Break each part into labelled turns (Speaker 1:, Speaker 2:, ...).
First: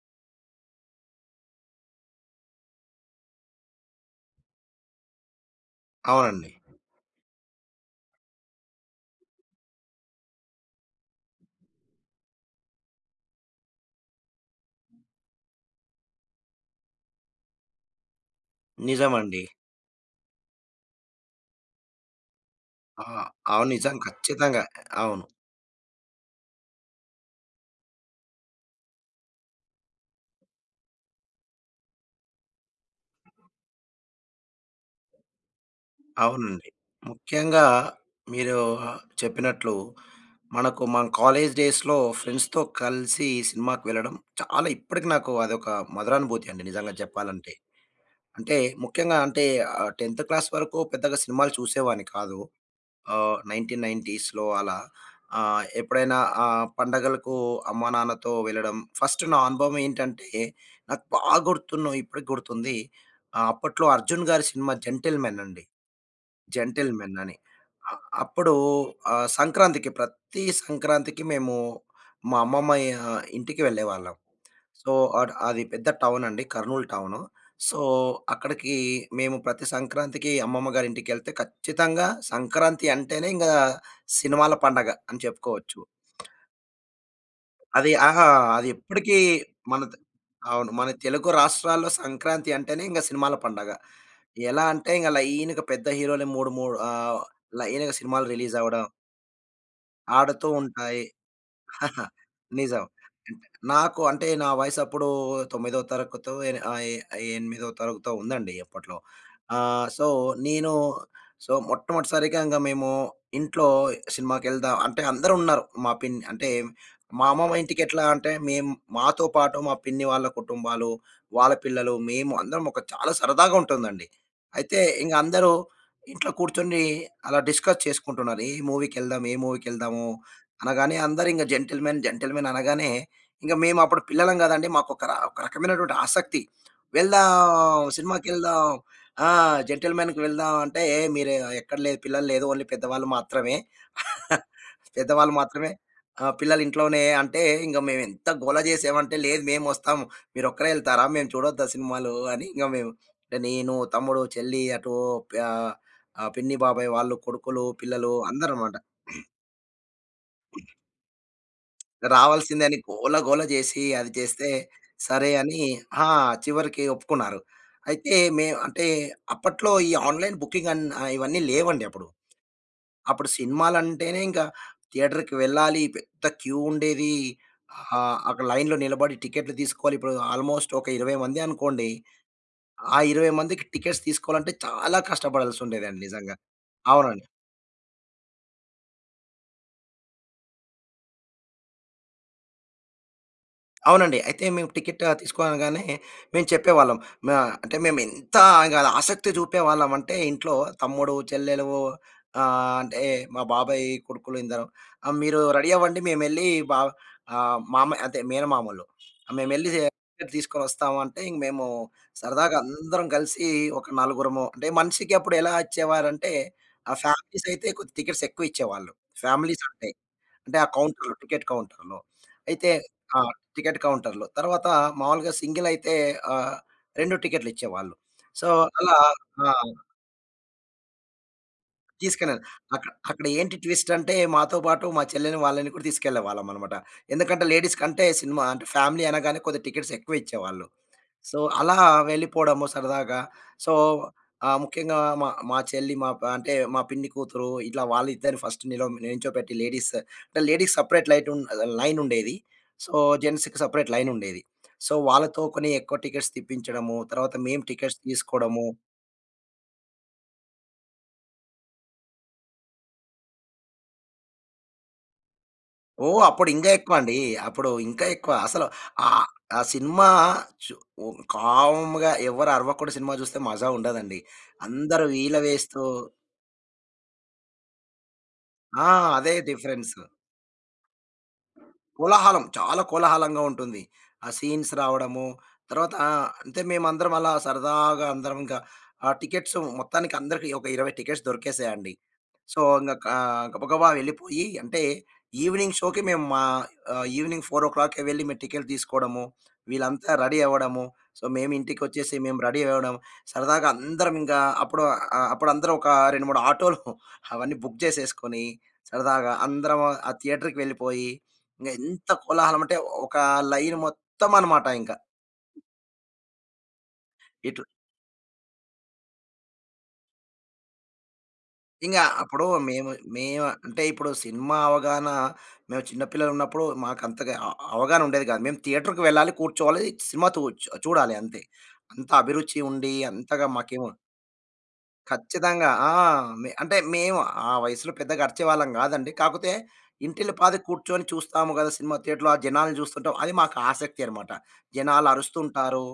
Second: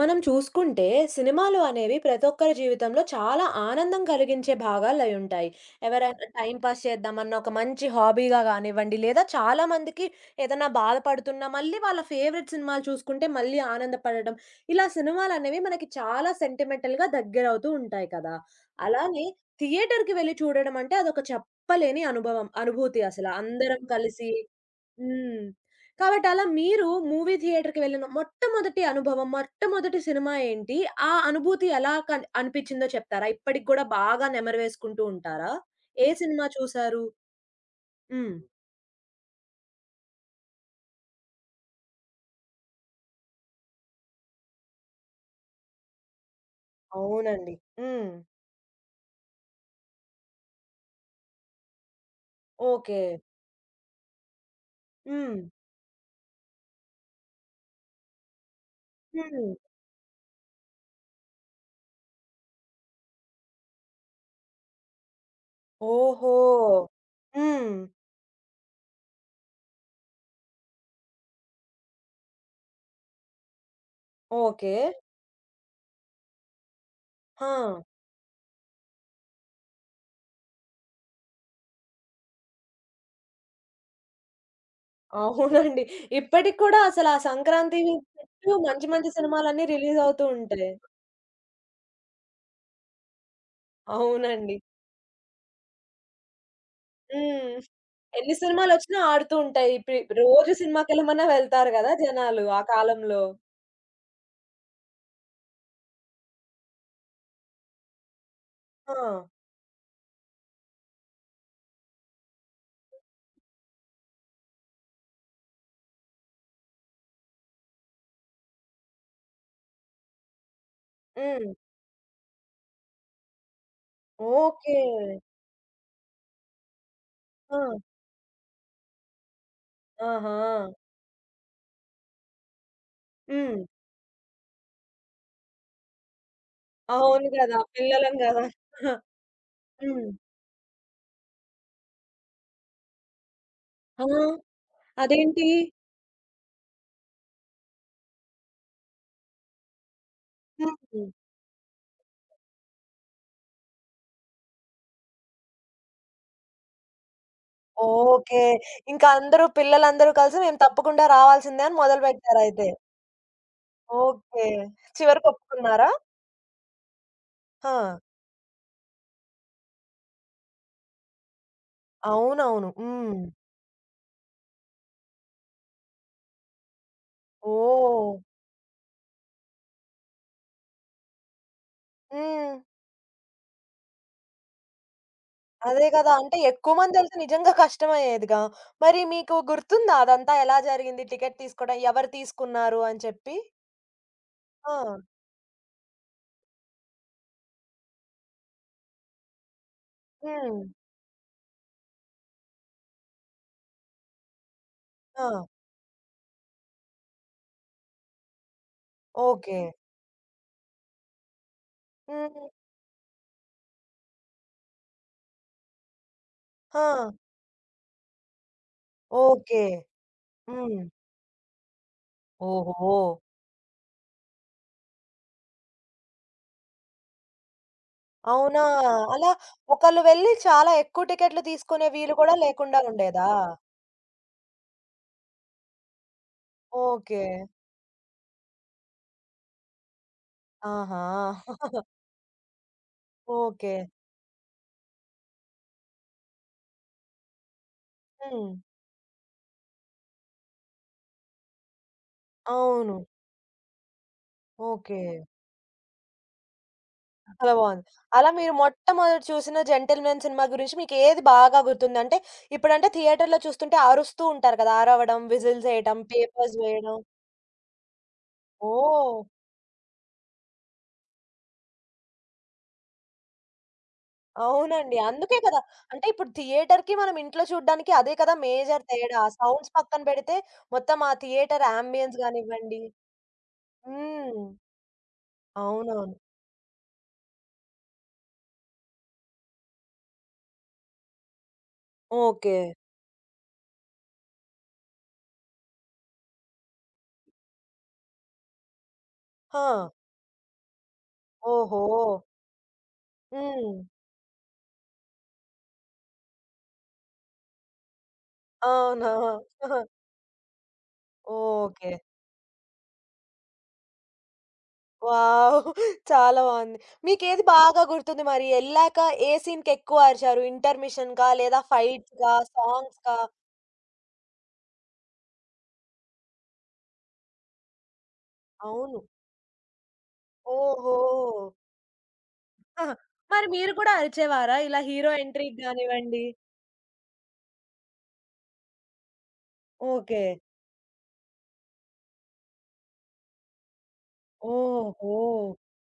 Speaker 1: మనం చూసుకుంటే సినిమాలు అనేవి ప్రతి ఒక్కరి జీవితంలో చాలా ఆనందం కలిగించే భాగాలు అయి ఉంటాయి. ఎవరైనా
Speaker 2: అవునండి.
Speaker 1: టైం పాస్ చేద్దామన్న ఒక మంచి హాబీగా గానివ్వండి, లేదా చాలా మందికి ఏదన్నా బాధపడుతున్నా మళ్ళీ వాళ్ళ ఫేవరెట్ సినిమాలు చూసుకుంటే మళ్ళీ ఆనందపడడం. ఇలా సినిమాలనేవి మనకి చాలా సెంటిమెంటల్‌గా దగ్గరవుతూ ఉంటాయి కదా! అలానే
Speaker 2: నిజమండి.
Speaker 1: థియేటర్‌కి వెళ్లి చూడడం అంటే అదొక చెప్పలేని అనుభవం అనుభూతి
Speaker 2: ఆ!
Speaker 1: అసల.
Speaker 2: అవును.
Speaker 1: అందరం
Speaker 2: నిజం.
Speaker 1: కలిసి
Speaker 2: ఖచ్చితంగా. అవును.
Speaker 1: హ్మ్. కాబట్టి అలా మీరు మూవీ థియేటర్‌కి వెళ్ళిన మొట్టమొదటి అనుభవం, మొట్టమొదటి సినిమా ఏంటి? ఆ అనుభూతి ఎలా కన్ అనిపించిందో చెప్తారా? ఇప్పటికి గూడా బాగా నెమరు వేసుకుంటూ ఉంటారా? ఏ సినిమా
Speaker 2: అవునండి.
Speaker 1: చూసారు?
Speaker 2: ముఖ్యంగా
Speaker 1: హ్మ్.
Speaker 2: మీరు చెప్పినట్లు మనకు మన కాలేజ్ డేస్‌లో ఫ్రెండ్స్‌తో కలిసి సినిమాకి వెళ్ళడం చాలా ఇప్పటికి నాకు అదొక మధురానుభూతి అండి, నిజంగా చెప్పాలంటే.
Speaker 1: అవునండి. హ్మ్.
Speaker 2: అంటే ముఖ్యంగా అంటే 10థ్ క్లాస్ వరకు పెద్దగా సినిమాలు చూసేవాడిని కాదు.
Speaker 1: ఓకే.
Speaker 2: 1990స్‌లో అలా
Speaker 1: హ్మ్.
Speaker 2: ఎప్పుడైనా పండగలకు అమ్మా, నాన్నతో వెళ్ళడం. ఫస్ట్ నా
Speaker 1: హ్మ్.
Speaker 2: అనుభవం ఏంటంటే, నాకు బాగా గుర్తున్న ఇప్పటికి గుర్తుంది. అప్పట్లో 'అర్జున్' గారి సినిమా 'జెంటిల్‌మెన్' అండి.
Speaker 1: ఓహో!
Speaker 2: జెంటిల్‌మెన్ అని.
Speaker 1: హ్మ్.
Speaker 2: అ అప్పుడు సంక్రాంతికి, ప్రతి సంక్రాంతికి మేము మా అమ్మమ్మ ఇంటికి వెళ్ళేవాళ్ళం.
Speaker 1: ఓకే.
Speaker 2: సో, అది పెద్ద టౌనండి. కర్నూల్ టౌను.
Speaker 1: ఆ!
Speaker 2: సో, అక్కడికి మేము ప్రతి సంక్రాంతికి అమ్మమ్మ గారింటికెళ్తే ఖచ్చితంగా సంక్రాంతి అంటేనే ఇంగా సినిమాల పండగ అని చెప్పుకోవచ్చు.
Speaker 1: అవునండి. ఇప్పటికి కూడా అసల ఆ సంక్రాంతి
Speaker 2: అది ఆహా!
Speaker 1: చుట్టూ
Speaker 2: అది
Speaker 1: మంచి మంచి
Speaker 2: ఇప్పటికీ
Speaker 1: సినిమాలన్నీ
Speaker 2: మన త
Speaker 1: రిలీజ్ అవుతూ
Speaker 2: అవును,
Speaker 1: ఉంటాయి.
Speaker 2: మన తెలుగు రాష్ట్రాల్లో సంక్రాంతి అంటేనే ఇంక సినిమాల పండగ.
Speaker 1: అవునండి.
Speaker 2: ఎలా అంటే ఇంక లైన్‌గా పెద్ద హీరోలే మూడు మూడు
Speaker 1: హ్మ్.
Speaker 2: లైన్‌గా సినిమాలు
Speaker 1: ఎన్ని
Speaker 2: రిలీజ్ అవ్వడం,
Speaker 1: సినిమాలొచ్చినా ఆడుతూ ఉంటాయి. ప్రి
Speaker 2: ఆడుతూ
Speaker 1: రోజు
Speaker 2: ఉంటాయి.
Speaker 1: సినిమాకెళ్ళమన్నా వెళ్తారు గదా! జనాలు ఆ
Speaker 2: నిజం.
Speaker 1: కాలంలో.
Speaker 2: అంటే నాకు అంటే నా వయసప్పుడు తొమ్మిదో తరగతో ఎ ఆహ్, ఎ ఆ ఎనిమిదో తరగతో ఉందండి
Speaker 1: ఆ!
Speaker 2: అప్పట్లో. సో, నేను సో, మొట్టమొదటిసారిగా ఇంగ మేము ఇంట్లో సినిమాకెళ్దాం అంటే అందరున్నారు. మా అమ్మమ్మ ఇంటికెట్లా అంటే మేము మాతో పాటు మా పిన్ని వాళ్ళ కుటుంబాలు,
Speaker 1: హ్మ్.
Speaker 2: వాళ్ళ పిల్లలు, మేము అందరం ఒక చాలా సరదాగా ఉంటుందండి. అయితే
Speaker 1: ఓకే.
Speaker 2: ఇంగ అందరూ ఇంట్లో కూర్చొని అలా
Speaker 1: ఆ!
Speaker 2: డిస్కస్ చేసుకుంటున్నారు. ఏ మూవీకెళ్దాం? ఏ మూవీకెళ్దాము?
Speaker 1: ఆహా!
Speaker 2: అనగానే అందరింక జెంటిల్‌మెన్, జెంటిల్‌మెన్ అనగానే, ఇంక
Speaker 1: హ్మ్.
Speaker 2: మేమప్పుడు పిల్లలం గదండీ! మాకొక ర ఒక రకమైనటువంటి ఆసక్తి.
Speaker 1: అవును
Speaker 2: వెళ్దాం,
Speaker 1: గదా! పిల్లలం గదా!
Speaker 2: సినిమాకెళ్దాం. ఆ!
Speaker 1: హ్మ్.
Speaker 2: జెంటిల్‌మెన్‌కి వెళ్దాం అంటే, "ఏ, "మీరు ఎక్కడ లేదు, పిల్లలు లేదు. ఓన్లీ పెద్దవాళ్ళు మాత్రమే.
Speaker 1: ఆ!
Speaker 2: పెద్దవాళ్ళు
Speaker 1: అదేంటి?
Speaker 2: మాత్రమే. ఆ! పిల్లలు ఇంట్లోనే" అంటే ఇంక మేమెంత గోల జేసామంటే, "లేదు, మేమొస్తాం. మీరొక్కరే ఎళ్తారా?
Speaker 1: హ్మ్.
Speaker 2: మేము చూడొద్దా సినిమాలు?" అని ఇంక మేము అంటే నేను, తమ్ముడు, చెల్లి అటు ప పిన్ని, బాబాయ్ వాళ్ళు కొడుకులు, పిల్లలు
Speaker 1: ఓకే.
Speaker 2: అందరమనమాట.
Speaker 1: ఇంకా అందరూ పిల్లలందరూ కలిసి మేము తప్పకుండా రావాల్సిందే అని
Speaker 2: రావాల్సిందే
Speaker 1: మొదలుపెట్టారయితే.
Speaker 2: అని గోల గోల చేసి అది
Speaker 1: ఓకే.
Speaker 2: చేస్తే, సరే అని
Speaker 1: చివరికొప్పుకున్నారా?
Speaker 2: ఆ! చివరికి ఒప్పుకున్నారు.
Speaker 1: ఆ!
Speaker 2: అయితే మే అంటే అప్పట్లో ఈ ఆన్‌లైన్ బుకింగ్ ఇవన్నీ లేవండి అప్పుడు.
Speaker 1: అవునవును. హ్మ్.
Speaker 2: అప్పుడు సినిమాలంటేనే ఇంకా థియేటర్‌కి వెళ్ళాలి. పెద్ద క్యూ ఉండేది.
Speaker 1: ఓహ్!
Speaker 2: అక్కడ లైన్‌లో నిలబడి టికెట్లు తీసుకోవాలి. ఇప్పుడు ఆల్మోస్ట్ ఒక 20 మంది అనుకోండి.
Speaker 1: హ్మ్.
Speaker 2: ఆ 20 మందికి టికెట్స్ తీసుకోవాలంటే చాలా కష్టపడాల్సి
Speaker 1: అదే
Speaker 2: ఉండేదండి,
Speaker 1: కదా!
Speaker 2: నిజంగా.
Speaker 1: అంటే ఎక్కువ మంది ఎళ్తే
Speaker 2: అవునండి.
Speaker 1: నిజంగా కష్టమయ్యేదిగా. మరి మీకు గుర్తుందా అదంతా ఎలా జరిగింది? టికెట్ తీసుకోవడం, ఎవరు తీసుకున్నారు అని చెప్పి?
Speaker 2: అవునండి. అయితే మేము
Speaker 1: ఆ!
Speaker 2: టికెట్ తీసుకోగానే మేము చెప్పేవాళ్ళం. మా అంటే మేమెంత ఇంగ ఆసక్తి చూపేవాళ్ళం అంటే ఇంట్లో
Speaker 1: హ్మ్.
Speaker 2: తమ్ముడు, చెల్లెలు, ఆహ్, అంటే మా బాబాయ్ కొడుకులు ఇందరం. మీరు
Speaker 1: ఆ!
Speaker 2: రెడీ అవ్వండి, మేమెళ్ళి బా మామ, అదే మేనమామలు.
Speaker 1: ఓకే.
Speaker 2: మేమెళ్ళి టికెట్ తీసుకొనొస్తాము అంటే ఇంక మేము
Speaker 1: హ్మ్.
Speaker 2: సరదాగా అందరం కలిసి ఒక నలుగురము అంటే మనిషికి అప్పుడు ఎలా ఇచ్చేవారంటే,
Speaker 1: ఆ!
Speaker 2: ఫ్యామిలీస్ అయితే కొద్ది టికెట్స్ ఎక్కువ ఇచ్చేవాళ్ళు. Families
Speaker 1: okay.
Speaker 2: అంటే. అంటే ఆ
Speaker 1: హ్మ్.
Speaker 2: కౌంటర్‌లో, టికెట్ కౌంటర్‌లో. అయితే
Speaker 1: ఓహో!
Speaker 2: ఆ! టికెట్ కౌంటర్‌లో. తర్వాత మామూలుగా సింగిల్ అయితే ఆహ్, 2 టికెట్‌లిచ్చేవాళ్ళు. సో,
Speaker 1: అవునా!
Speaker 2: అలా
Speaker 1: అలా
Speaker 2: ఆ!
Speaker 1: ఒకళ్ళు వెళ్లి చాలా ఎక్కువ టికెట్లు తీసుకునే వీలు కూడా
Speaker 2: తీసుకెళ్ళాను.
Speaker 1: లేకుండా
Speaker 2: అక్కడ అక్కడ
Speaker 1: ఉండేదా?
Speaker 2: ఏంటి ట్విస్ట్ అంటే మాతో పాటు మా చెల్లెని వాళ్ళని కూడా తీసుకెళ్ళేవాళ్ళమనమాట.
Speaker 1: ఓకే.
Speaker 2: ఎందుకంటే లేడీస్ కంటే సినిమా అంటే ఫ్యామిలీ అనగానే కొద్దిగా టికెట్స్ ఎక్కువ ఇచ్చేవాళ్ళు.
Speaker 1: ఆహా!
Speaker 2: సో, అలా వెళ్ళిపోవడము సరదాగా. So,
Speaker 1: okay.
Speaker 2: ముఖ్యంగా మా మా చెల్లి మా ప అంటే మా పిన్ని కూతురు, ఇట్లా వాళ్ళిద్దరిని
Speaker 1: హ్మ్.
Speaker 2: ఫస్ట్ నిలో నించోపెట్టి లేడీస్ అంటే లేడీస్ సెపరేట్ లైట్ ఉన్ లైన్ ఉండేది. సో,
Speaker 1: అవును.
Speaker 2: జెంట్స్‌కి సెపరేట్ లైన్ ఉండేది. So,
Speaker 1: okay.
Speaker 2: వాళ్ళతో కొన్ని ఎక్కువ టికెట్స్ తెప్పించడము. తర్వాత
Speaker 1: చాలా
Speaker 2: మేము
Speaker 1: బావుంది.
Speaker 2: టికెట్స్
Speaker 1: అలా మీరు
Speaker 2: తీసుకోవడము.
Speaker 1: మొట్టమొదట చూసిన 'జెంటిల్‌మెన్' సినిమా గురించి మీకేది బాగా గుర్తుంది? అంటే ఇప్పుడంటే థియేటర్‌లో చూస్తుంటే అరుస్తూ ఉంటారు కదా! అరవడం, విజిల్స్ ఎయటం,
Speaker 2: ఓహ్! అప్పుడు
Speaker 1: పేపర్స్
Speaker 2: ఇంకా
Speaker 1: వేయడం.
Speaker 2: ఎక్కువండి. అప్పుడు ఇంకా ఎక్కువ. అసలు
Speaker 1: ఓహ్!
Speaker 2: ఆహ్, ఆ సినిమా చు ఓహ్, కామ్‌గా ఎవరు అరవకుండా సినిమా చూస్తే మజా ఉండదండి.
Speaker 1: అవునండి.
Speaker 2: అందరూ ఈల
Speaker 1: అందుకే కదా!
Speaker 2: వేస్తూ.
Speaker 1: అంటే ఇప్పుడు థియేటర్‌కి మనం ఇంట్లో చూడ్డానికి అదే కదా మేజర్
Speaker 2: ఆ!
Speaker 1: తేడా.
Speaker 2: అదే
Speaker 1: సౌండ్స్
Speaker 2: డిఫరెన్స్.
Speaker 1: పక్కన పెడితే మొత్తం ఆ థియేటర్ యాంబియన్స్
Speaker 2: కోలాహలం. చాలా
Speaker 1: గానివ్వండి
Speaker 2: కోలాహలంగా ఉంటుంది. ఆ
Speaker 1: హ్మ్.
Speaker 2: సీన్స్ రావడము, తర్వాత
Speaker 1: అవునవును.
Speaker 2: ఆహ్, అంటే మేమందరం అలా సరదాగా అందరం ఇంకా ఆ టికెట్స్ మొత్తానికి అందరికి ఒక 20 టికెట్స్ దొరికేసాయండి.
Speaker 1: ఓకే.
Speaker 2: సో, ఇంగ క గబగబా వెళ్ళిపోయి, అంటే ఈవినింగ్ షోకి మేము మా ఈవినింగ్ 4:00కే వెళ్ళి మేము టికెట్ తీసుకోవడము,
Speaker 1: ఆ!
Speaker 2: వీళ్ళంతా రెడీ అవ్వడము. సో, మేము
Speaker 1: ఓహో!
Speaker 2: ఇంటికొచ్చేసి మేము రెడీ అవ్వడం, సరదాగా
Speaker 1: హ్మ్.
Speaker 2: అందరం ఇంకా అప్పుడు, అప్పుడు అందరం ఒక 2, 3 ఆటోలు అవన్నీ బుక్ చేసేసుకొని,
Speaker 1: అవునా!
Speaker 2: సరదాగా అందరం ఆ థియేటర్‌కి వెళ్ళిపోయి ఇంగ
Speaker 1: ఓకే.
Speaker 2: ఎంత కోలాహలం అంటే ఒక లైన్ మొత్తం అనమాట ఇంక.
Speaker 1: వావ్! చాలా బావుంది. మీకేది
Speaker 2: ఇట్లా
Speaker 1: బాగా గుర్తుంది మరి? ఎళ్ళాక ఏ సీన్‌కెక్కువ అరిచారు? ఇంటర్మిషన్‌కా? లేదా
Speaker 2: ఇంగా
Speaker 1: ఫైట్స్‌కా?
Speaker 2: అప్పుడు మేము,
Speaker 1: సాంగ్స్‌కా?
Speaker 2: మేము అంటే ఇప్పుడు సినిమా అవగాహన, మేము చిన్న పిల్లలున్నప్పుడు మాకంతగా అవగాహన ఉండేది కాదు. మేము
Speaker 1: అవును.
Speaker 2: థియేటర్‌కి వెళ్ళాలి, కూర్చోవాలి, సినిమా తూ
Speaker 1: ఓహో!
Speaker 2: చూడాలి అంతే. అంత అభిరుచి ఉండి
Speaker 1: ఆహా! మరి
Speaker 2: అంతగా
Speaker 1: మీరు
Speaker 2: మాకేమో.
Speaker 1: కూడా అరిచేవారా? ఇలా హీరో ఎంట్రీకి
Speaker 2: ఖచ్చితంగా. ఆ!
Speaker 1: గానివ్వండి.
Speaker 2: మే అంటే మేము ఆ వయసులో పెద్దగా అరిచేవాళ్ళం గాదండి. కాకపోతే
Speaker 1: ఓకే.
Speaker 2: ఇంటిల్లిపాది కూర్చొని చూస్తాము గదా! సినిమా థియేటర్‌లో ఆ జనాల్ని జూస్తుంటాం. అది మాకు ఆసక్తి అనమాట. జనాలు
Speaker 1: ఓహో!
Speaker 2: అరుస్తుంటారు.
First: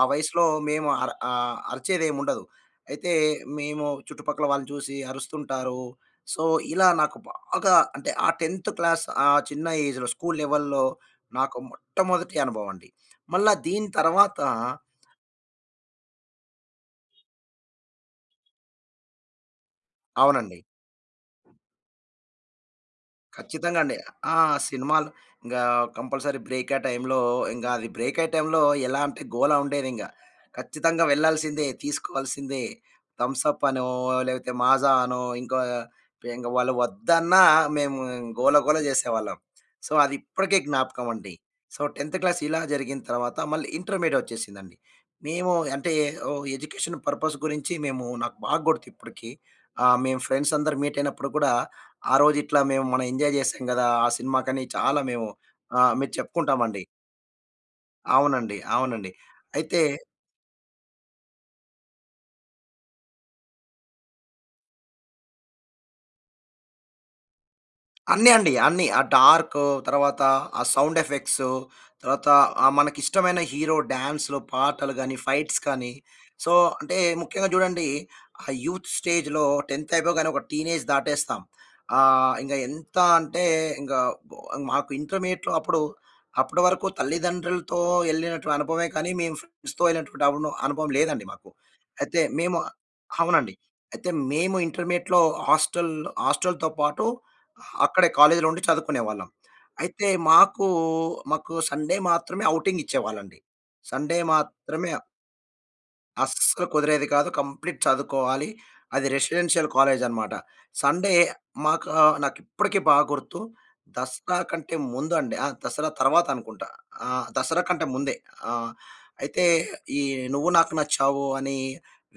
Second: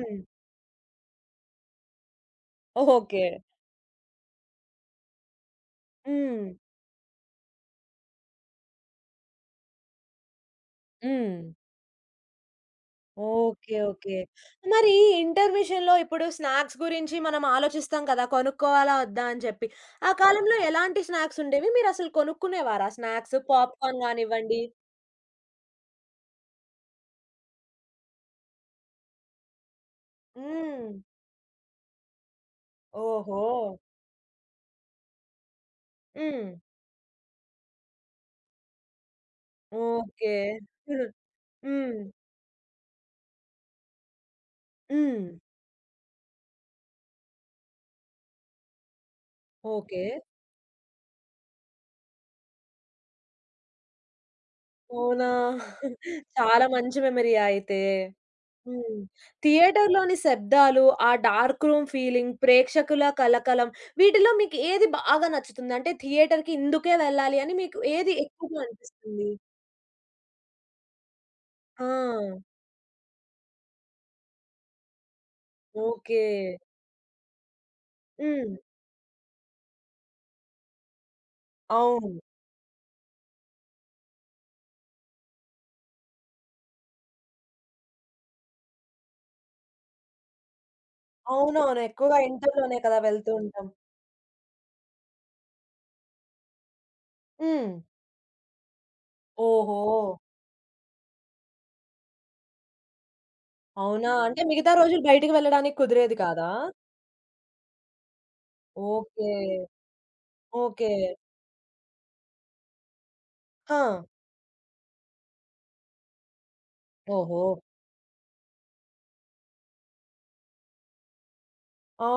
Speaker 2: ఆ వయసులో మేము అరిచేదేముండదు. అయితే
Speaker 1: ఓకే.
Speaker 2: మేము చుట్టుపక్కల వాళ్ళని చూసి అరుస్తుంటారు. సో,
Speaker 1: హ్మ్.
Speaker 2: ఇలా నాకు బాగా అంటే ఆ 10థ్ క్లాస్ ఆ చిన్న ఏజ్‌లో స్కూల్ లెవెల్‌లో
Speaker 1: హ్మ్.
Speaker 2: నాకు మొట్టమొదటి అనుభవం అండి. మళ్ళా
Speaker 1: ఓకే.
Speaker 2: దీని
Speaker 1: ఓకే.
Speaker 2: తర్వాత
Speaker 1: మరి ఇంటర్మిషన్‌లో ఇప్పుడు స్నాక్స్ గురించి మనం ఆలోచిస్తాం కదా! కొనుక్కోవాలా? వద్దా? అని చెప్పి. ఆ కాలంలో
Speaker 2: అవునండి.
Speaker 1: ఎలాంటి స్నాక్స్ ఉండేవి? మీరసలు కొనుక్కునేవారా స్నాక్స్?
Speaker 2: ఖచ్చితంగా అండి.
Speaker 1: పాప్‌కార్న్
Speaker 2: ఆ!
Speaker 1: గానివ్వండి
Speaker 2: సినిమాలు ఇంగా కంపల్సరీ బ్రేక్ అయ్యే టైంలో, ఇంగా అది బ్రేక్ అయ్యే టైంలో ఎలా అంటే గోల ఉండేదింగ.
Speaker 1: హ్మ్.
Speaker 2: ఖచ్చితంగా వెళ్ళాల్సిందే, తీసుకోవాల్సిందే.
Speaker 1: ఓహో!
Speaker 2: థమ్స్ అప్ అనో, లేకపోతే మాజా అనో ఇంకో, ఇంకా ఇంక
Speaker 1: హ్మ్.
Speaker 2: వాళ్ళు వద్దన్నా మేము గోల గోల చేసేవాళ్ళం. సో, అది
Speaker 1: ఓకే.
Speaker 2: ఇప్పటికే జ్ఞాపకం
Speaker 1: హ్మ్.
Speaker 2: అండి. సో, 10థ్ క్లాస్ ఇలా జరిగిన తర్వాత మళ్ళీ ఇంటర్మీడియేట్ వచ్చేసిందండి.
Speaker 1: హ్మ్.
Speaker 2: మేము అంటే ఓహ్! ఎడ్యుకేషన్ పర్పస్ గురించి మేము, నాకు బాగా గుర్తు ఇప్పటికి.
Speaker 1: ఓకే.
Speaker 2: మేము ఫ్రెండ్స్ అందరూ మీట్ అయినప్పుడు కూడా ఆ రోజు ఇట్లా మేము మనం ఎంజాయ్ చేసాం కదా! ఆ సినిమాకని చాలా
Speaker 1: అవునా!
Speaker 2: మేము మీరు
Speaker 1: చాలా
Speaker 2: చెప్పుకుంటామండి.
Speaker 1: మంచి మెమరీయా అయితే.
Speaker 2: అవునండి.
Speaker 1: హ్మ్.
Speaker 2: అవునండి. అయితే
Speaker 1: థియేటర్‌లోని శబ్దాలు, ఆ డార్క్ రూమ్ ఫీలింగ్, ప్రేక్షకుల కలకలం వీటిలో మీకు ఏది బాగా నచ్చుతుంది? అంటే థియేటర్‌కి ఇందుకే వెళ్ళాలి అని మీకు ఏది
Speaker 2: అన్నీ అండి.
Speaker 1: ఎక్కువగా
Speaker 2: అన్నీ. ఆ
Speaker 1: అనిపిస్తుంది?
Speaker 2: డార్కు, తర్వాత ఆ సౌండ్ ఎఫెక్ట్సు,
Speaker 1: ఆ!
Speaker 2: తర్వాత మనకిష్టమైన హీరో డాన్స్‌లు, పాటలు గాని, ఫైట్స్ కానీ,
Speaker 1: ఓకే.
Speaker 2: సో, అంటే ముఖ్యంగా చూడండి, ఆ
Speaker 1: హ్మ్.
Speaker 2: యూత్ స్టేజ్‌లో 10థ్ అయిపోగానే ఒక టీనేజ్ దాటేస్తాం.
Speaker 1: అవును.
Speaker 2: ఇంక ఎంత అంటే ఇంక బో మాకు ఇంటర్మీడియేట్‌లో అప్పుడు అప్పటి వరకు తల్లిదండ్రులతో ఎళ్ళినటువంటి అనుభవమే కానీ, మేము ఫ్రెండ్స్‌తో ఎళ్ళినటువంటి అవును అనుభవం లేదండి మాకు.
Speaker 1: అవునవును. ఎక్కువగా
Speaker 2: అయితే మేము
Speaker 1: ఇంటర్‌లోనే కదా! వెళ్తూ
Speaker 2: అవునండి.
Speaker 1: ఉంటాం.
Speaker 2: అయితే మేము ఇంటర్మీడియేట్‌లో హాస్టల్ హాస్టల్‌తో పాటు
Speaker 1: హ్మ్.
Speaker 2: అక్కడే కాలేజీలో ఉండి చదువుకునేవాళ్ళం.
Speaker 1: ఓహో!
Speaker 2: అయితే మాకు, మాకు సండే మాత్రమే ఔటింగ్ ఇచ్చేవాళ్ళండి.
Speaker 1: అవునా?
Speaker 2: సండే
Speaker 1: అంటే మిగతా
Speaker 2: మాత్రమే,
Speaker 1: రోజులు బయటికి వెళ్ళడానికి కుదిరేది కాదా?
Speaker 2: అస్సలు కుదిరేది కాదు. కంప్లీట్ చదువుకోవాలి. అది
Speaker 1: ఓకే.
Speaker 2: రెసిడెన్షియల్ కాలేజనమాట.
Speaker 1: ఓకే.
Speaker 2: సండే మాకు నాకిప్పటికి బాగా గుర్తు.
Speaker 1: ఆ!
Speaker 2: దసరా కంటే ముందు అండి. ఆ! దసరా తర్వాత అనుకుంటా.
Speaker 1: ఓహో!
Speaker 2: దసరా కంటే ముందే. ఆహ్, అయితే ఈ 'నువ్వు నాకు నచ్చావు' అని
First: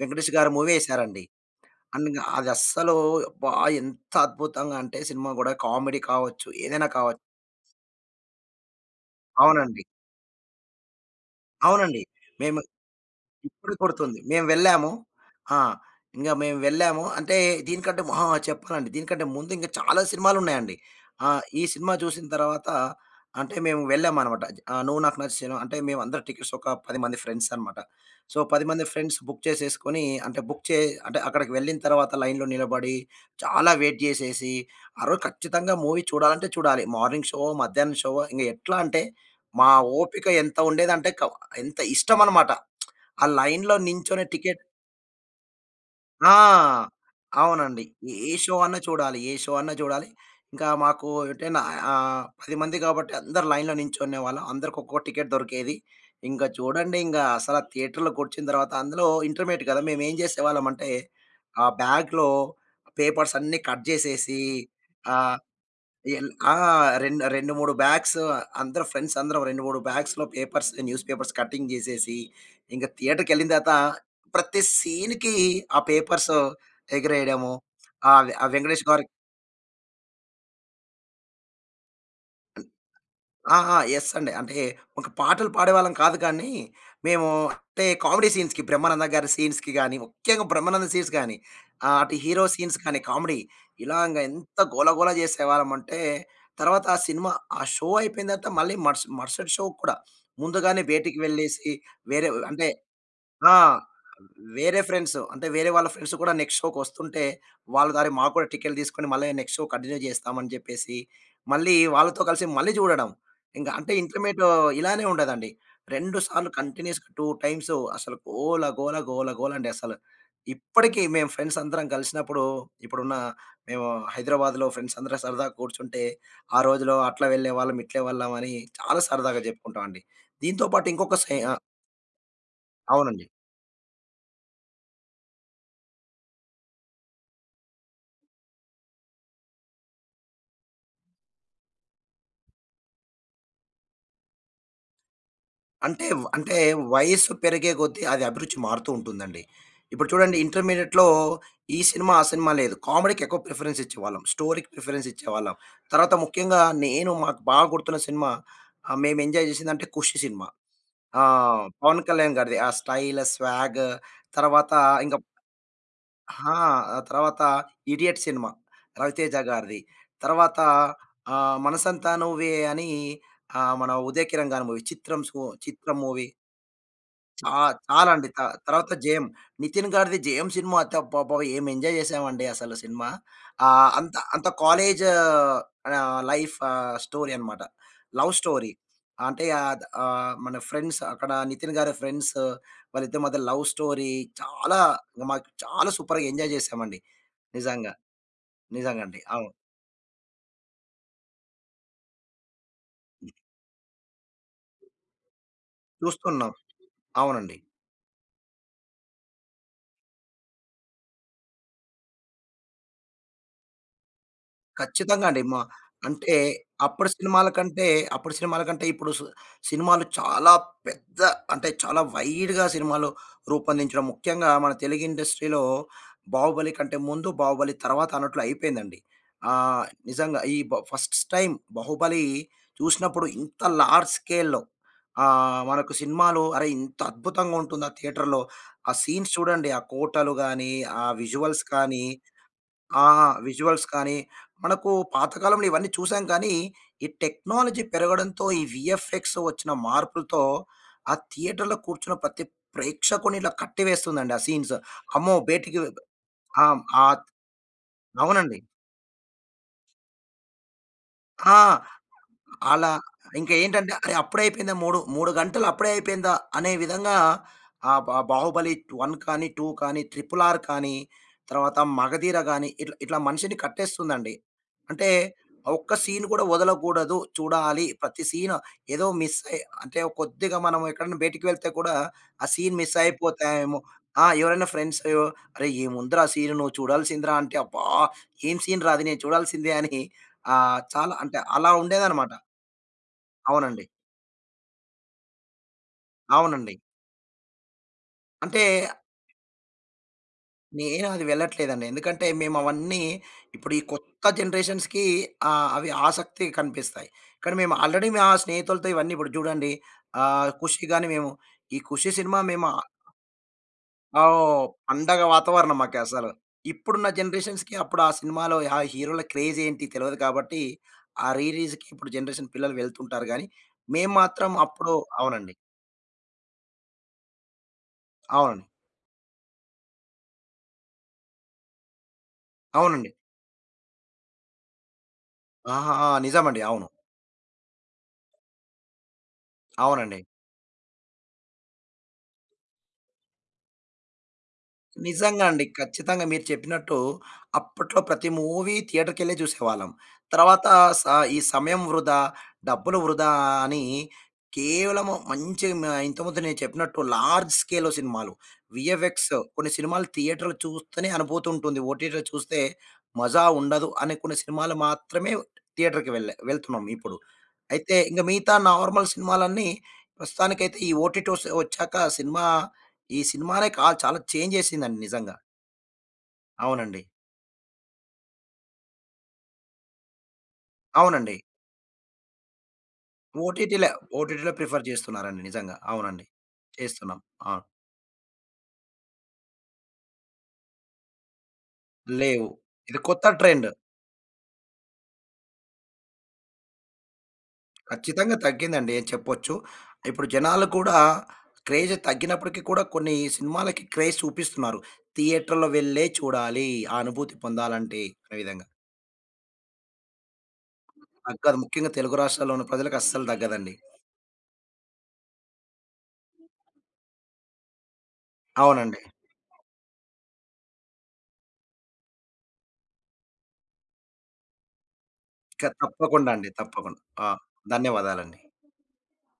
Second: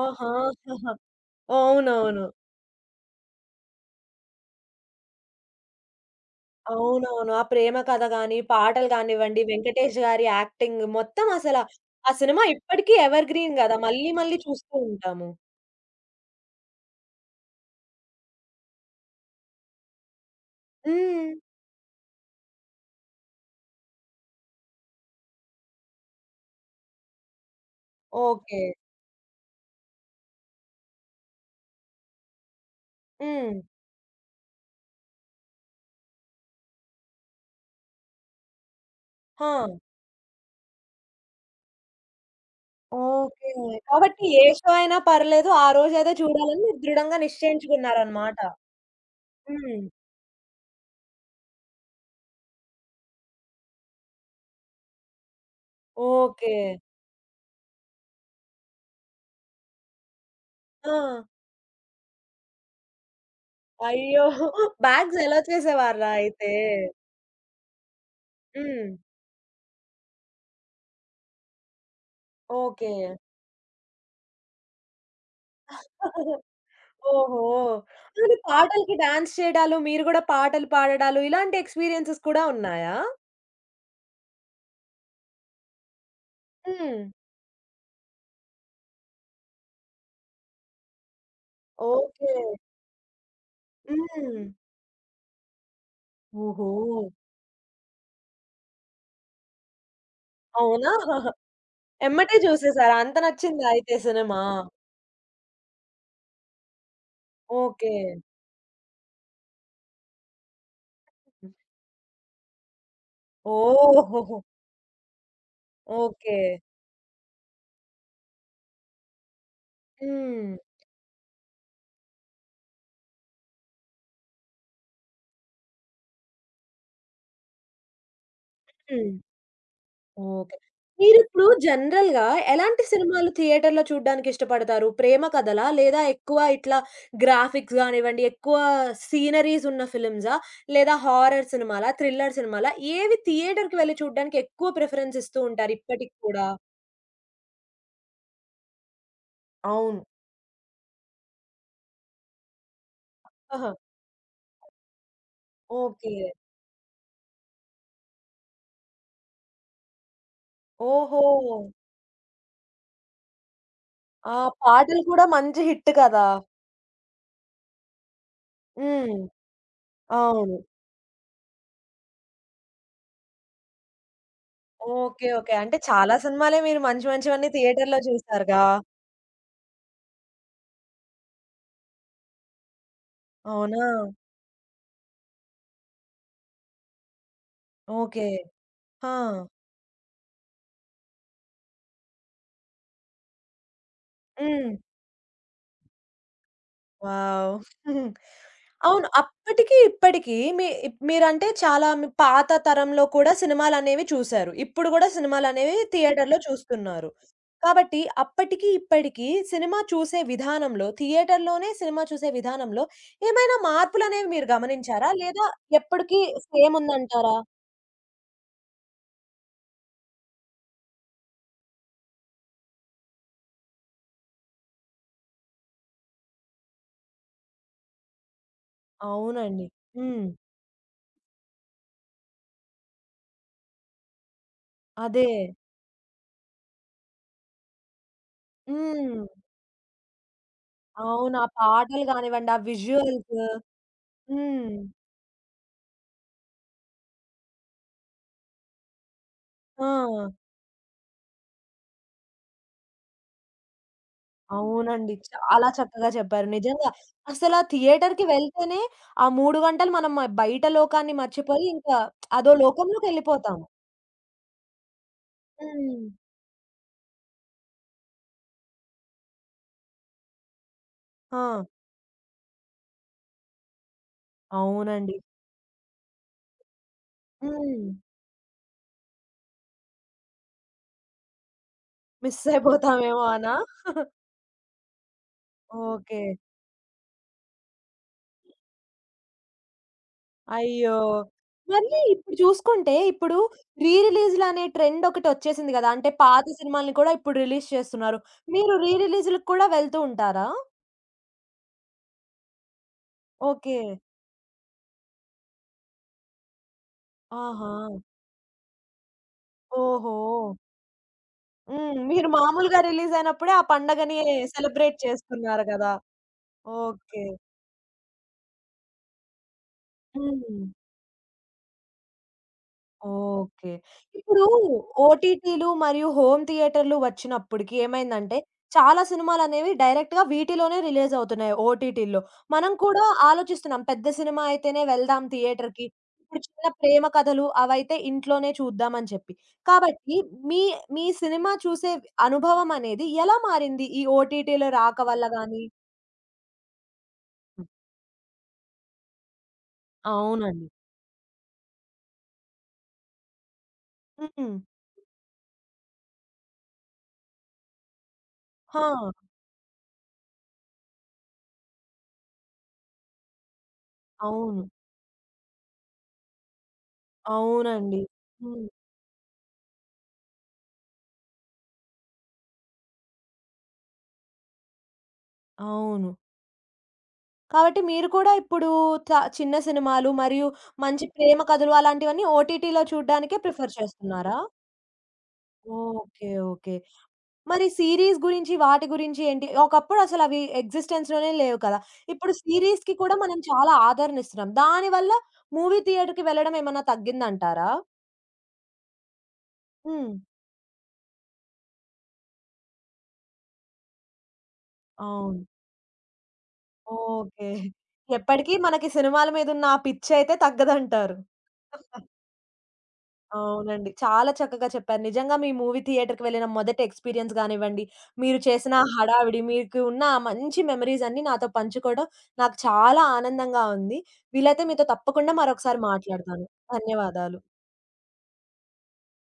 Speaker 2: వెంకటేష్ గారి మూవీ ఎసారండి. అండ్ ఇంగ
Speaker 1: అవునవును.
Speaker 2: అది అస్సలు అబ్బా! ఎంత అద్భుతంగా అంటే సినిమా గూడా కామెడీ కావచ్చు, ఏదైనా కావచ్చు.
Speaker 1: అవునవును. ఆ ప్రేమ కథ గాని, పాటలు గానివ్వండి,
Speaker 2: అవునండి.
Speaker 1: వెంకటేష్ గారి యాక్టింగ్ మొత్తం అసల
Speaker 2: అవునండి.
Speaker 1: ఆ సినిమా
Speaker 2: మేము
Speaker 1: ఇప్పటికి ఎవర్ గ్రీన్
Speaker 2: ఇప్పుడు
Speaker 1: గదా! మళ్ళీ
Speaker 2: కొడుతుంది.
Speaker 1: మళ్ళీ
Speaker 2: మేము
Speaker 1: చూస్తూ
Speaker 2: వెళ్ళాము.
Speaker 1: ఉంటాము.
Speaker 2: ఆ! ఇంగా మేము వెళ్ళాము. అంటే దీనికంటే మొహ చెప్పాలండి, దీనికంటే ముందు ఇంకా చాలా సినిమాలున్నాయండి. ఆ!
Speaker 1: హ్మ్.
Speaker 2: ఈ సినిమా చూసిన తర్వాత అంటే మేము వెళ్ళామనమాట. ఆ! 'నువ్వు నాకు నచ్చెను' అంటే మేమందరం టికెట్స్ ఒక 10 మంది ఫ్రెండ్స్ అనమాట. So,
Speaker 1: okay.
Speaker 2: 10 మంది ఫ్రెండ్స్ బుక్ చేసేసుకొని, అంటే బుక్ చే అంటే అక్కడికి వెళ్ళిన తర్వాత లైన్‌లో నిలబడి
Speaker 1: హ్మ్.
Speaker 2: చాలా వెయిట్ చేసేసి, ఆ రోజు ఖచ్చితంగా మూవీ చూడాలంటే చూడాలి. మార్నింగ్ షో, మధ్యాహ్నం షో, ఇంక ఎట్లా అంటే
Speaker 1: ఆ!
Speaker 2: మా ఓపిక ఎంత ఉండేదంటే, ఎంత ఇష్టమనమాట. ఆ
Speaker 1: ఓకే.
Speaker 2: లైన్‌లో
Speaker 1: కాబట్టి
Speaker 2: నించొని
Speaker 1: ఏ
Speaker 2: టికెట్.
Speaker 1: షో అయినా పర్లేదు ఆ రోజేదో
Speaker 2: ఆ!
Speaker 1: చూడాలని మీరు దృఢంగా
Speaker 2: అవునండి. ఏ
Speaker 1: నిశ్చయించుకున్నారనమాట.
Speaker 2: షో అన్నా చూడాలి. ఏ షో అన్నా
Speaker 1: హ్మ్.
Speaker 2: చూడాలి. ఇంకా మాకు ఎటైనా 10 మంది కాబట్టి అందరూ లైన్‌లో నించునేవాళ్ళం. అందరికి ఒక్కో టికెట్ దొరికేది. ఇంకా
Speaker 1: ఓకే.
Speaker 2: చూడండి, ఇంగ అసల థియేటర్‌లో కూర్చున్న తర్వాత అందులో ఇంటర్మీడియేట్ కదా! మేమేం చేసేవాళ్ళమంటే,
Speaker 1: ఆ!
Speaker 2: ఆ బ్యాగ్‌లో పేపర్స్ అన్నీ కట్
Speaker 1: అయ్యో!
Speaker 2: చేసేసి, ఆ!
Speaker 1: బ్యాగ్స్ అలో చేసేవారా
Speaker 2: ఎల్
Speaker 1: అయితే?
Speaker 2: ఆ! 2, 3 బ్యాగ్స్, అందరు
Speaker 1: హ్మ్.
Speaker 2: ఫ్రెండ్స్ అందరం 2, 3 బ్యాగ్స్‌లో పేపర్స్, న్యూస్ పేపర్స్ కటింగ్ జేసేసి, ఇంక
Speaker 1: ఓకే.
Speaker 2: థియేటర్‌కెళ్ళిన తర్వాత ప్రతి సీన్‌కి ఆ పేపర్స్
Speaker 1: ఓహో!
Speaker 2: ఎగరేయడము. ఆ వె
Speaker 1: మరి
Speaker 2: ఆ 'వెంకటేష్'
Speaker 1: పాటలకి
Speaker 2: గారు.
Speaker 1: డాన్స్ చేయడాలు, మీరు గూడా పాటలు పాడడాలు ఇలాంటి ఎక్స్‌పీరియన్సెస్ కూడా ఉన్నాయా?
Speaker 2: ఆ! ఆ! యెస్ అండి. అంటే ఒక పాటలు పాడేవాళ్ళం కాదు కానీ,
Speaker 1: హ్మ్.
Speaker 2: మేము అంటే కామెడీ సీన్స్‌కి, 'బ్రహ్మానంద' గారి సీన్స్‌కి గాని, ముఖ్యంగా 'బ్రహ్మానంద' సీన్స్ గాని, అటు
Speaker 1: ఓకే.
Speaker 2: హీరో సీన్స్ కానీ కామెడీ, ఇలాగ
Speaker 1: హ్మ్.
Speaker 2: ఎంత గోలగోల చేసేవాళ్ళమంటే,
Speaker 1: ఓహో!
Speaker 2: తర్వాత ఆ సినిమా, ఆ షో అయిపోయిన తర్వాత మళ్ళీ మరుసటి షో కూడా ముందుగానే
Speaker 1: అవునా?
Speaker 2: బయటికి వెళ్ళేసి, వేరే
Speaker 1: ఎమ్మటే
Speaker 2: అంటే
Speaker 1: చూసేసారా? అంత
Speaker 2: ఆ!
Speaker 1: నచ్చిందా అయితే సినిమా?
Speaker 2: వేరే ఫ్రెండ్స్ అంటే వేరే వాళ్ళ ఫ్రెండ్స్ కూడా నెక్స్ట్ షోకొస్తుంటే, వాళ్ళ
Speaker 1: ఓకే.
Speaker 2: దారి మాకు కూడా టికెట్లు తీసుకొని మళ్ళీ నెక్స్ట్ షో కంటిన్యూ చేస్తామని చెప్పేసి, మళ్ళీ వాళ్ళతో కలిసి మళ్ళీ చూడడం. ఇంకా అంటే
Speaker 1: ఓహ్!
Speaker 2: ఇంటర్మేట్ ఇలానే ఉండదండి. 2
Speaker 1: ఓకే.
Speaker 2: సార్లు కంటిన్యూయస్‌గా 2 టైమ్స్. అసలు గోల, గోల, గోల, గోల అండి అసలు.
Speaker 1: హ్మ్.
Speaker 2: ఇప్పటికి మేము ఫ్రెండ్స్ అందరం కలిసినప్పుడు, ఇప్పుడున్న మేము హైదరాబాద్‌లో ఫ్రెండ్స్ అందరం సరదాగా కూర్చుంటే, ఆ రోజులో అట్లా వెళ్ళేవాళ్ళం, ఇట్లా వెళ్ళామని చాలా
Speaker 1: హ్మ్.
Speaker 2: సరదాగా చెప్పుకుంటామండి.
Speaker 1: ఓకే.
Speaker 2: దీంతో పాటు ఇంకొక సే
Speaker 1: మీరిప్పుడు
Speaker 2: ఆ!
Speaker 1: జనరల్‌గా ఎలాంటి
Speaker 2: అవునండి.
Speaker 1: సినిమాలు థియేటర్‌లో చూడ్డానికి ఇష్టపడతారు? ప్రేమ కథలా? లేదా ఎక్కువ ఇట్లా గ్రాఫిక్స్ గానివ్వండి, ఎక్కువ సీనరీస్ ఉన్న ఫిల్మ్సా? లేదా హారర్ సినిమాలా? థ్రిల్లర్ సినిమాలా? ఏవి థియేటర్‌కి వెళ్లి చూడ్డానికి ఎక్కువ ప్రిఫరెన్స్ ఇస్తూ ఉంటారు
Speaker 2: అంటే
Speaker 1: ఇప్పటికి
Speaker 2: వ్
Speaker 1: కూడా?
Speaker 2: అంటే వయస్సు పెరిగే కొద్దీ అది అభిరుచి మారుతూ ఉంటుందండి.
Speaker 1: అవును.
Speaker 2: ఇప్పుడు చూడండి, ఇంటర్మీడియేట్‌లో ఈ సినిమా, ఆ సినిమా లేదు. కామెడీకి ఎక్కువ
Speaker 1: ఆహా!
Speaker 2: ప్రిఫరెన్స్ ఇచ్చేవాళ్ళం. స్టోరీకి ప్రిఫరెన్స్ ఇచ్చేవాళ్ళం.
Speaker 1: ఓకే.
Speaker 2: తర్వాత ముఖ్యంగా నేను, మాకు బాగా గుర్తున్న సినిమా, మేము ఎంజాయ్ చేసిందంటే 'ఖుషి' సినిమా. ఆ!
Speaker 1: ఓహో!
Speaker 2: పవన్ కళ్యాణ్ గారిది. ఆ స్టైల్, స్వాగ్,
Speaker 1: ఆ!
Speaker 2: తర్వాత
Speaker 1: పాటలు
Speaker 2: ఇంక
Speaker 1: కూడా మంచి హిట్ కదా!
Speaker 2: ఆ! తర్వాత 'ఇడియట్' సినిమా,
Speaker 1: హ్మ్.
Speaker 2: 'రవితేజ' గారిది. తర్వాత
Speaker 1: అవును.
Speaker 2: 'మనసంతా నువ్వే' అని మన 'ఉదయకిరణ్' గారి మూవీ,
Speaker 1: ఓకే. ఓకే. అంటే
Speaker 2: 'చిత్రం'
Speaker 1: చాలా
Speaker 2: మూవీ.
Speaker 1: సినిమాలే మీరు మంచి మంచివన్నీ
Speaker 2: ఆ!
Speaker 1: థియేటర్‌లో
Speaker 2: చాలండి.
Speaker 1: చూసారుగా!
Speaker 2: తర్వాత 'జయం.' నితిన్ గారిది 'జయం' సినిమా, అత్తెబాబా! ఏం ఎంజాయ్ చేసామండి అసలు సినిమా.
Speaker 1: అవునా?
Speaker 2: అంత అంత కాలేజ్ లైఫ్ స్టోరీ అనమాట.
Speaker 1: ఓకే.
Speaker 2: Love story.
Speaker 1: ఆ!
Speaker 2: మన ఫ్రెండ్స్, అక్కడ నితిన్ గారి ఫ్రెండ్స్, వాళ్ళిద్దరి మధ్య లవ్ స్టోరీ,
Speaker 1: హ్మ్.
Speaker 2: చాలా మాకు చాలా సూపర్‌గా ఎంజాయ్ చేసామండి.
Speaker 1: వావ్!
Speaker 2: నిజంగా.
Speaker 1: హ్మ్. అవును.
Speaker 2: నిజంగండి. అవును.
Speaker 1: అప్పటికి, ఇప్పటికి మీ మీరంటే చాలా మీ పాత తరంలో కూడా సినిమాలనేవి చూసారు. ఇప్పుడు గూడా సినిమాలనేవి థియేటర్‌లో
Speaker 2: చూస్తున్నాం.
Speaker 1: చూస్తున్నారు.
Speaker 2: అవునండి.
Speaker 1: కాబట్టి అప్పటికి, ఇప్పటికి సినిమా చూసే విధానంలో, థియేటర్‌లోనే సినిమా చూసే విధానంలో ఏమైనా మార్పులనేవి మీరు గమనించారా?
Speaker 2: ఖచ్చితంగా అండి.
Speaker 1: లేదా
Speaker 2: మా
Speaker 1: ఎప్పటికి
Speaker 2: అంటే
Speaker 1: సేమ్
Speaker 2: అప్పటి
Speaker 1: ఉందంటారా?
Speaker 2: సినిమాల కంటే, ఇప్పుడు సినిమాలు చాలా పెద్ద, అంటే చాలా వైడ్‌గా సినిమాలు రూపొందించడం. ముఖ్యంగా మన తెలుగు ఇండస్ట్రీలో 'బాహుబలి' కంటే ముందు, 'బాహుబలి' తర్వాత అన్నట్లు అయిపోయిందండి.
Speaker 1: అవునండి.
Speaker 2: ఆహ్,
Speaker 1: హ్మ్.
Speaker 2: నిజంగా ఈ బ ఫస్ట్ టైమ్ 'బాహుబలి' చూసినప్పుడు ఇంత లార్జ్ స్కేల్‌లో,
Speaker 1: అదే.
Speaker 2: మనకు సినిమాలు, అరే! ఇంత అద్భుతంగా ఉంటుందా థియేటర్‌లో. ఆ
Speaker 1: హ్మ్.
Speaker 2: సీన్స్ చూడండి. ఆ కోటలు గాని, ఆ
Speaker 1: అవును. ఆ
Speaker 2: విజువల్స్ కానీ,
Speaker 1: పాటలు గానివ్వండి, ఆ
Speaker 2: ఆ!
Speaker 1: విజువల్స్.
Speaker 2: విజువల్స్ కానీ,
Speaker 1: హ్మ్.
Speaker 2: మనకు పాతకాలంలో ఇవన్నీ చూసాం కానీ, ఈ టెక్నాలజీ పెరగడంతో, ఈ వీఎఫ్ఎక్స్ వచ్చిన
Speaker 1: ఆ!
Speaker 2: మార్పులతో, ఆ థియేటర్‌లో కూర్చున్న ప్రతి ప్రేక్షకుడిని ఇలా కట్టివేస్తుందండి ఆ సీన్స్.
Speaker 1: అవునండి.
Speaker 2: అమ్మో!
Speaker 1: చాలా
Speaker 2: బయటికి
Speaker 1: చక్కగా చెప్పారు.
Speaker 2: ఆ!
Speaker 1: నిజంగా.
Speaker 2: ఆ!
Speaker 1: అసలా థియేటర్‌కి
Speaker 2: అవునండి.
Speaker 1: వెళ్తేనే ఆ 3 గంటలు మనం మ బయట లోకాన్ని
Speaker 2: ఆ!
Speaker 1: మర్చిపోయి ఇంకా అదో
Speaker 2: అలా ఇంకా
Speaker 1: లోకంలోకెళ్ళిపోతాము.
Speaker 2: ఏంటంటే, అరె! అప్పుడే అయిపోయిందా? 3 గంటలు అప్పుడే
Speaker 1: హ్మ్.
Speaker 2: అయిపోయిందా అనే విధంగా, ఆ బా 'బాహుబలి 1' కానీ, 2 కానీ, 'ట్రిపుల్ ఆర్' కానీ,
Speaker 1: ఆ!
Speaker 2: తర్వాత 'మగధీర' గాని, ఇట్లా ఇట్లా మనిషిని కట్టేస్తుందండి. అంటే
Speaker 1: అవునండి.
Speaker 2: ఒక్క సీన్ కూడా వదలకూడదు. చూడాలి
Speaker 1: హ్మ్.
Speaker 2: ప్రతి సీన్. ఏదో మిస్ అయి అంటే కొద్దిగా మనం ఎక్కడైనా బయటికి వెళ్తే కూడా
Speaker 1: మిస్
Speaker 2: ఆ సీన్ మిస్
Speaker 1: అయిపోతామేమో అనా?
Speaker 2: అయిపోతామేమో. ఆ! ఎవరైనా ఫ్రెండ్స్ "అరే!
Speaker 1: ఓకే.
Speaker 2: ఏముందిరా సీన్, నువ్వు చూడాల్సిందిరా" అంటే అబ్బా! ఏం సీన్ రా అది, నేను చూడాల్సిందే అని,
Speaker 1: అయ్యో!
Speaker 2: చాలా అంటే అలా
Speaker 1: మళ్ళీ
Speaker 2: ఉండేదనమాట.
Speaker 1: ఇప్పుడు చూసుకుంటే ఇప్పుడు
Speaker 2: అవునండి.
Speaker 1: రిలీజ్‌లనే ట్రెండ్ ఒకటొచ్చేసింది గదా! అంటే పాత
Speaker 2: అవునండి.
Speaker 1: సినిమాల్ని కూడా ఇప్పుడు రిలీజ్ చేస్తున్నారు.
Speaker 2: అంటే
Speaker 1: మీరు రీ రిలీజ్‌లకి కూడా వెళ్తూ ఉంటారా?
Speaker 2: నేను అది వెళ్ళట్లేదండి. ఎందుకంటే మేమవన్నీ, ఇప్పుడు
Speaker 1: ఓకే.
Speaker 2: ఈ కొత్త జనరేషన్స్‌కి అవి ఆసక్తి కనిపిస్తాయి. కానీ
Speaker 1: ఆహా!
Speaker 2: మేము ఆల్రెడీ మా స్నేహితులతో ఇవన్నీ, ఇప్పుడు చూడండి,
Speaker 1: ఓహో!
Speaker 2: 'ఖుషి' గాని, ఈ
Speaker 1: హ్మ్.
Speaker 2: 'ఖుషి'
Speaker 1: మీరు
Speaker 2: సినిమా మేము,
Speaker 1: మామూలుగా రిలీజయినప్పుడే ఆ పండగని
Speaker 2: ఓహ్!
Speaker 1: సెలబ్రేట్
Speaker 2: పండగ
Speaker 1: చేసుకున్నారు
Speaker 2: వాతావరణం
Speaker 1: గదా!
Speaker 2: మాకసలు. ఇప్పుడున్న
Speaker 1: ఓకే.
Speaker 2: జనరేషన్స్‌కి అప్పుడు ఆ సినిమాలో ఆ హీరోల క్రేజ్ ఏంటి తెలవదు కాబట్టి
Speaker 1: హ్మ్.
Speaker 2: ఆ రీ రిలీజ్‌కి ఇప్పుడు జనరేషన్ పిల్లలు వెళ్తుంటారు గానీ,
Speaker 1: ఓకే.
Speaker 2: మేము
Speaker 1: ఇప్పుడు
Speaker 2: మాత్రం అప్పుడు. అవునండి.
Speaker 1: ఓటీటీలు మరియు హోమ్ థియేటర్లు వచ్చినప్పటికి ఏమైందంటే,
Speaker 2: అవునండి.
Speaker 1: చాలా సినిమాలనేవి డైరెక్ట్‌గా వీటిలోనే రిలీజవుతున్నాయి ఓటీటీల్లో. మనం కూడా
Speaker 2: అవునండి.
Speaker 1: ఆలోచిస్తున్నాం. పెద్ద సినిమా అయితేనే వెళ్దాం థియేటర్‌కి.
Speaker 2: ఆహా!
Speaker 1: ఇప్పుడు
Speaker 2: నిజమండి.
Speaker 1: చిన్న
Speaker 2: అవును.
Speaker 1: ప్రేమ కథలు అవైతే ఇంట్లోనే చూద్దాం అని చెప్పి. కాబట్టి
Speaker 2: అవునండి.
Speaker 1: మీ మీ సినిమా చూసే అనుభవం అనేది ఎలా మారింది? ఈ ఓటీటీలు రాక వల్ల
Speaker 2: నిజంగా
Speaker 1: గాని?
Speaker 2: అండి. ఖచ్చితంగా మీరు చెప్పినట్టు అప్పట్లో ప్రతి మూవీ థియేటర్‌కెళ్ళే చూసేవాళ్ళం. తర్వాత
Speaker 1: అవునండి.
Speaker 2: స ఈ సమయం వృధా, డబ్బులు వృధా అని,
Speaker 1: హ్మ్.
Speaker 2: కేవలము మంచి మ ఇంతకుముందు నేను చెప్పినట్టు లార్జ్ స్కేల్‌లో సినిమాలు,
Speaker 1: ఆ!
Speaker 2: వీఎఫ్ఎక్స్ కొన్ని సినిమాలు థియేటర్‌లో చూస్తేనే అనుభూతి ఉంటుంది. ఓటీటీలో చూస్తే మజా ఉండదు అనే కొన్ని
Speaker 1: అవును.
Speaker 2: సినిమాలు మాత్రమే థియేటర్‌కి వెళ్ళే వెళ్తున్నాం ఇప్పుడు. అయితే
Speaker 1: అవునండి.
Speaker 2: ఇంక మిగతా
Speaker 1: హ్మ్.
Speaker 2: నార్మల్ సినిమాలన్నీ ప్రస్తుతానికైతే ఈ ఓటీటీస్ వచ్చాక సినిమా, ఈ సినిమానే కా చాలా చేంజ్ చేసిందండి నిజంగా.
Speaker 1: అవును.
Speaker 2: అవునండి.
Speaker 1: కాబట్టి మీరు కూడా ఇప్పుడు చ చిన్న సినిమాలు మరియు మంచి
Speaker 2: అవునండి.
Speaker 1: ప్రేమ కథలు అలాంటివన్నీ ఓటీటీలో చూడ్డానికే ప్రిఫర్
Speaker 2: ఓటీటీలే,
Speaker 1: చేస్తున్నారా?
Speaker 2: ఓటీటీలే ప్రిఫర్ చేస్తున్నారండి నిజంగా. అవునండి.
Speaker 1: ఓకే. ఓకే.
Speaker 2: చేస్తున్నాం. అవును.
Speaker 1: మరి సీరీస్ గురించి వాటి గురించి ఏంటి? ఒకప్పుడు అసలవి ఎగ్జిస్టెన్స్‌లోనే లేవు కదా! ఇప్పుడు
Speaker 2: లేవు.
Speaker 1: సీరీస్‌కి
Speaker 2: ఇది
Speaker 1: కూడా
Speaker 2: కొత్త
Speaker 1: మనం
Speaker 2: ట్రెండ్.
Speaker 1: చాలా ఆదరణ ఇస్తున్నాం. దానివల్ల మూవీ థియేటర్‌కి వెళ్ళడం ఏమన్నా తగ్గిందంటారా?
Speaker 2: ఖచ్చితంగా తగ్గిందండి చెప్పొచ్చు.
Speaker 1: హ్మ్.
Speaker 2: ఇప్పుడు జనాలు కూడా క్రేజ్ తగ్గినప్పటికి కూడా కొన్ని సినిమాలకి క్రేజ్ చూపిస్తున్నారు.
Speaker 1: అవును.
Speaker 2: థియేటర్‌లో వెళ్ళే చూడాలి. ఆ అనుభూతి
Speaker 1: ఓకే.
Speaker 2: పొందాలంటే అనే
Speaker 1: ఎప్పటికి
Speaker 2: విధంగా.
Speaker 1: మనకి సినిమాల మీదున్న ఆ పిచ్చయితే తగ్గదంటారు.
Speaker 2: తగ్గదు. ముఖ్యంగా తెలుగు రాష్ట్రాల్లో ఉన్న ప్రజలకు అస్సలు తగ్గదండి.
Speaker 1: అవునండి. చాలా చక్కగా చెప్పారు. నిజంగా మీ మూవీ థియేటర్‌కి వెళ్ళిన మొదటి ఎక్స్‌పీరియన్స్ గానివ్వండి, మీరు చేసిన ఆ
Speaker 2: అవునండి.
Speaker 1: హడావిడి, మీకు ఉన్న ఆ మంచి మెమోరీస్ అన్నీ నాతో పంచుకోవడం నాకు చాలా ఆనందంగా ఉంది. వీలైతే మీతో తప్పకుండా మరొకసారి
Speaker 2: తప్పకుండా
Speaker 1: మాట్లాడతాను.
Speaker 2: అండి. తప్పకుండా. ఆ!
Speaker 1: ధన్యవాదాలు.
Speaker 2: ధన్యవాదాలండి.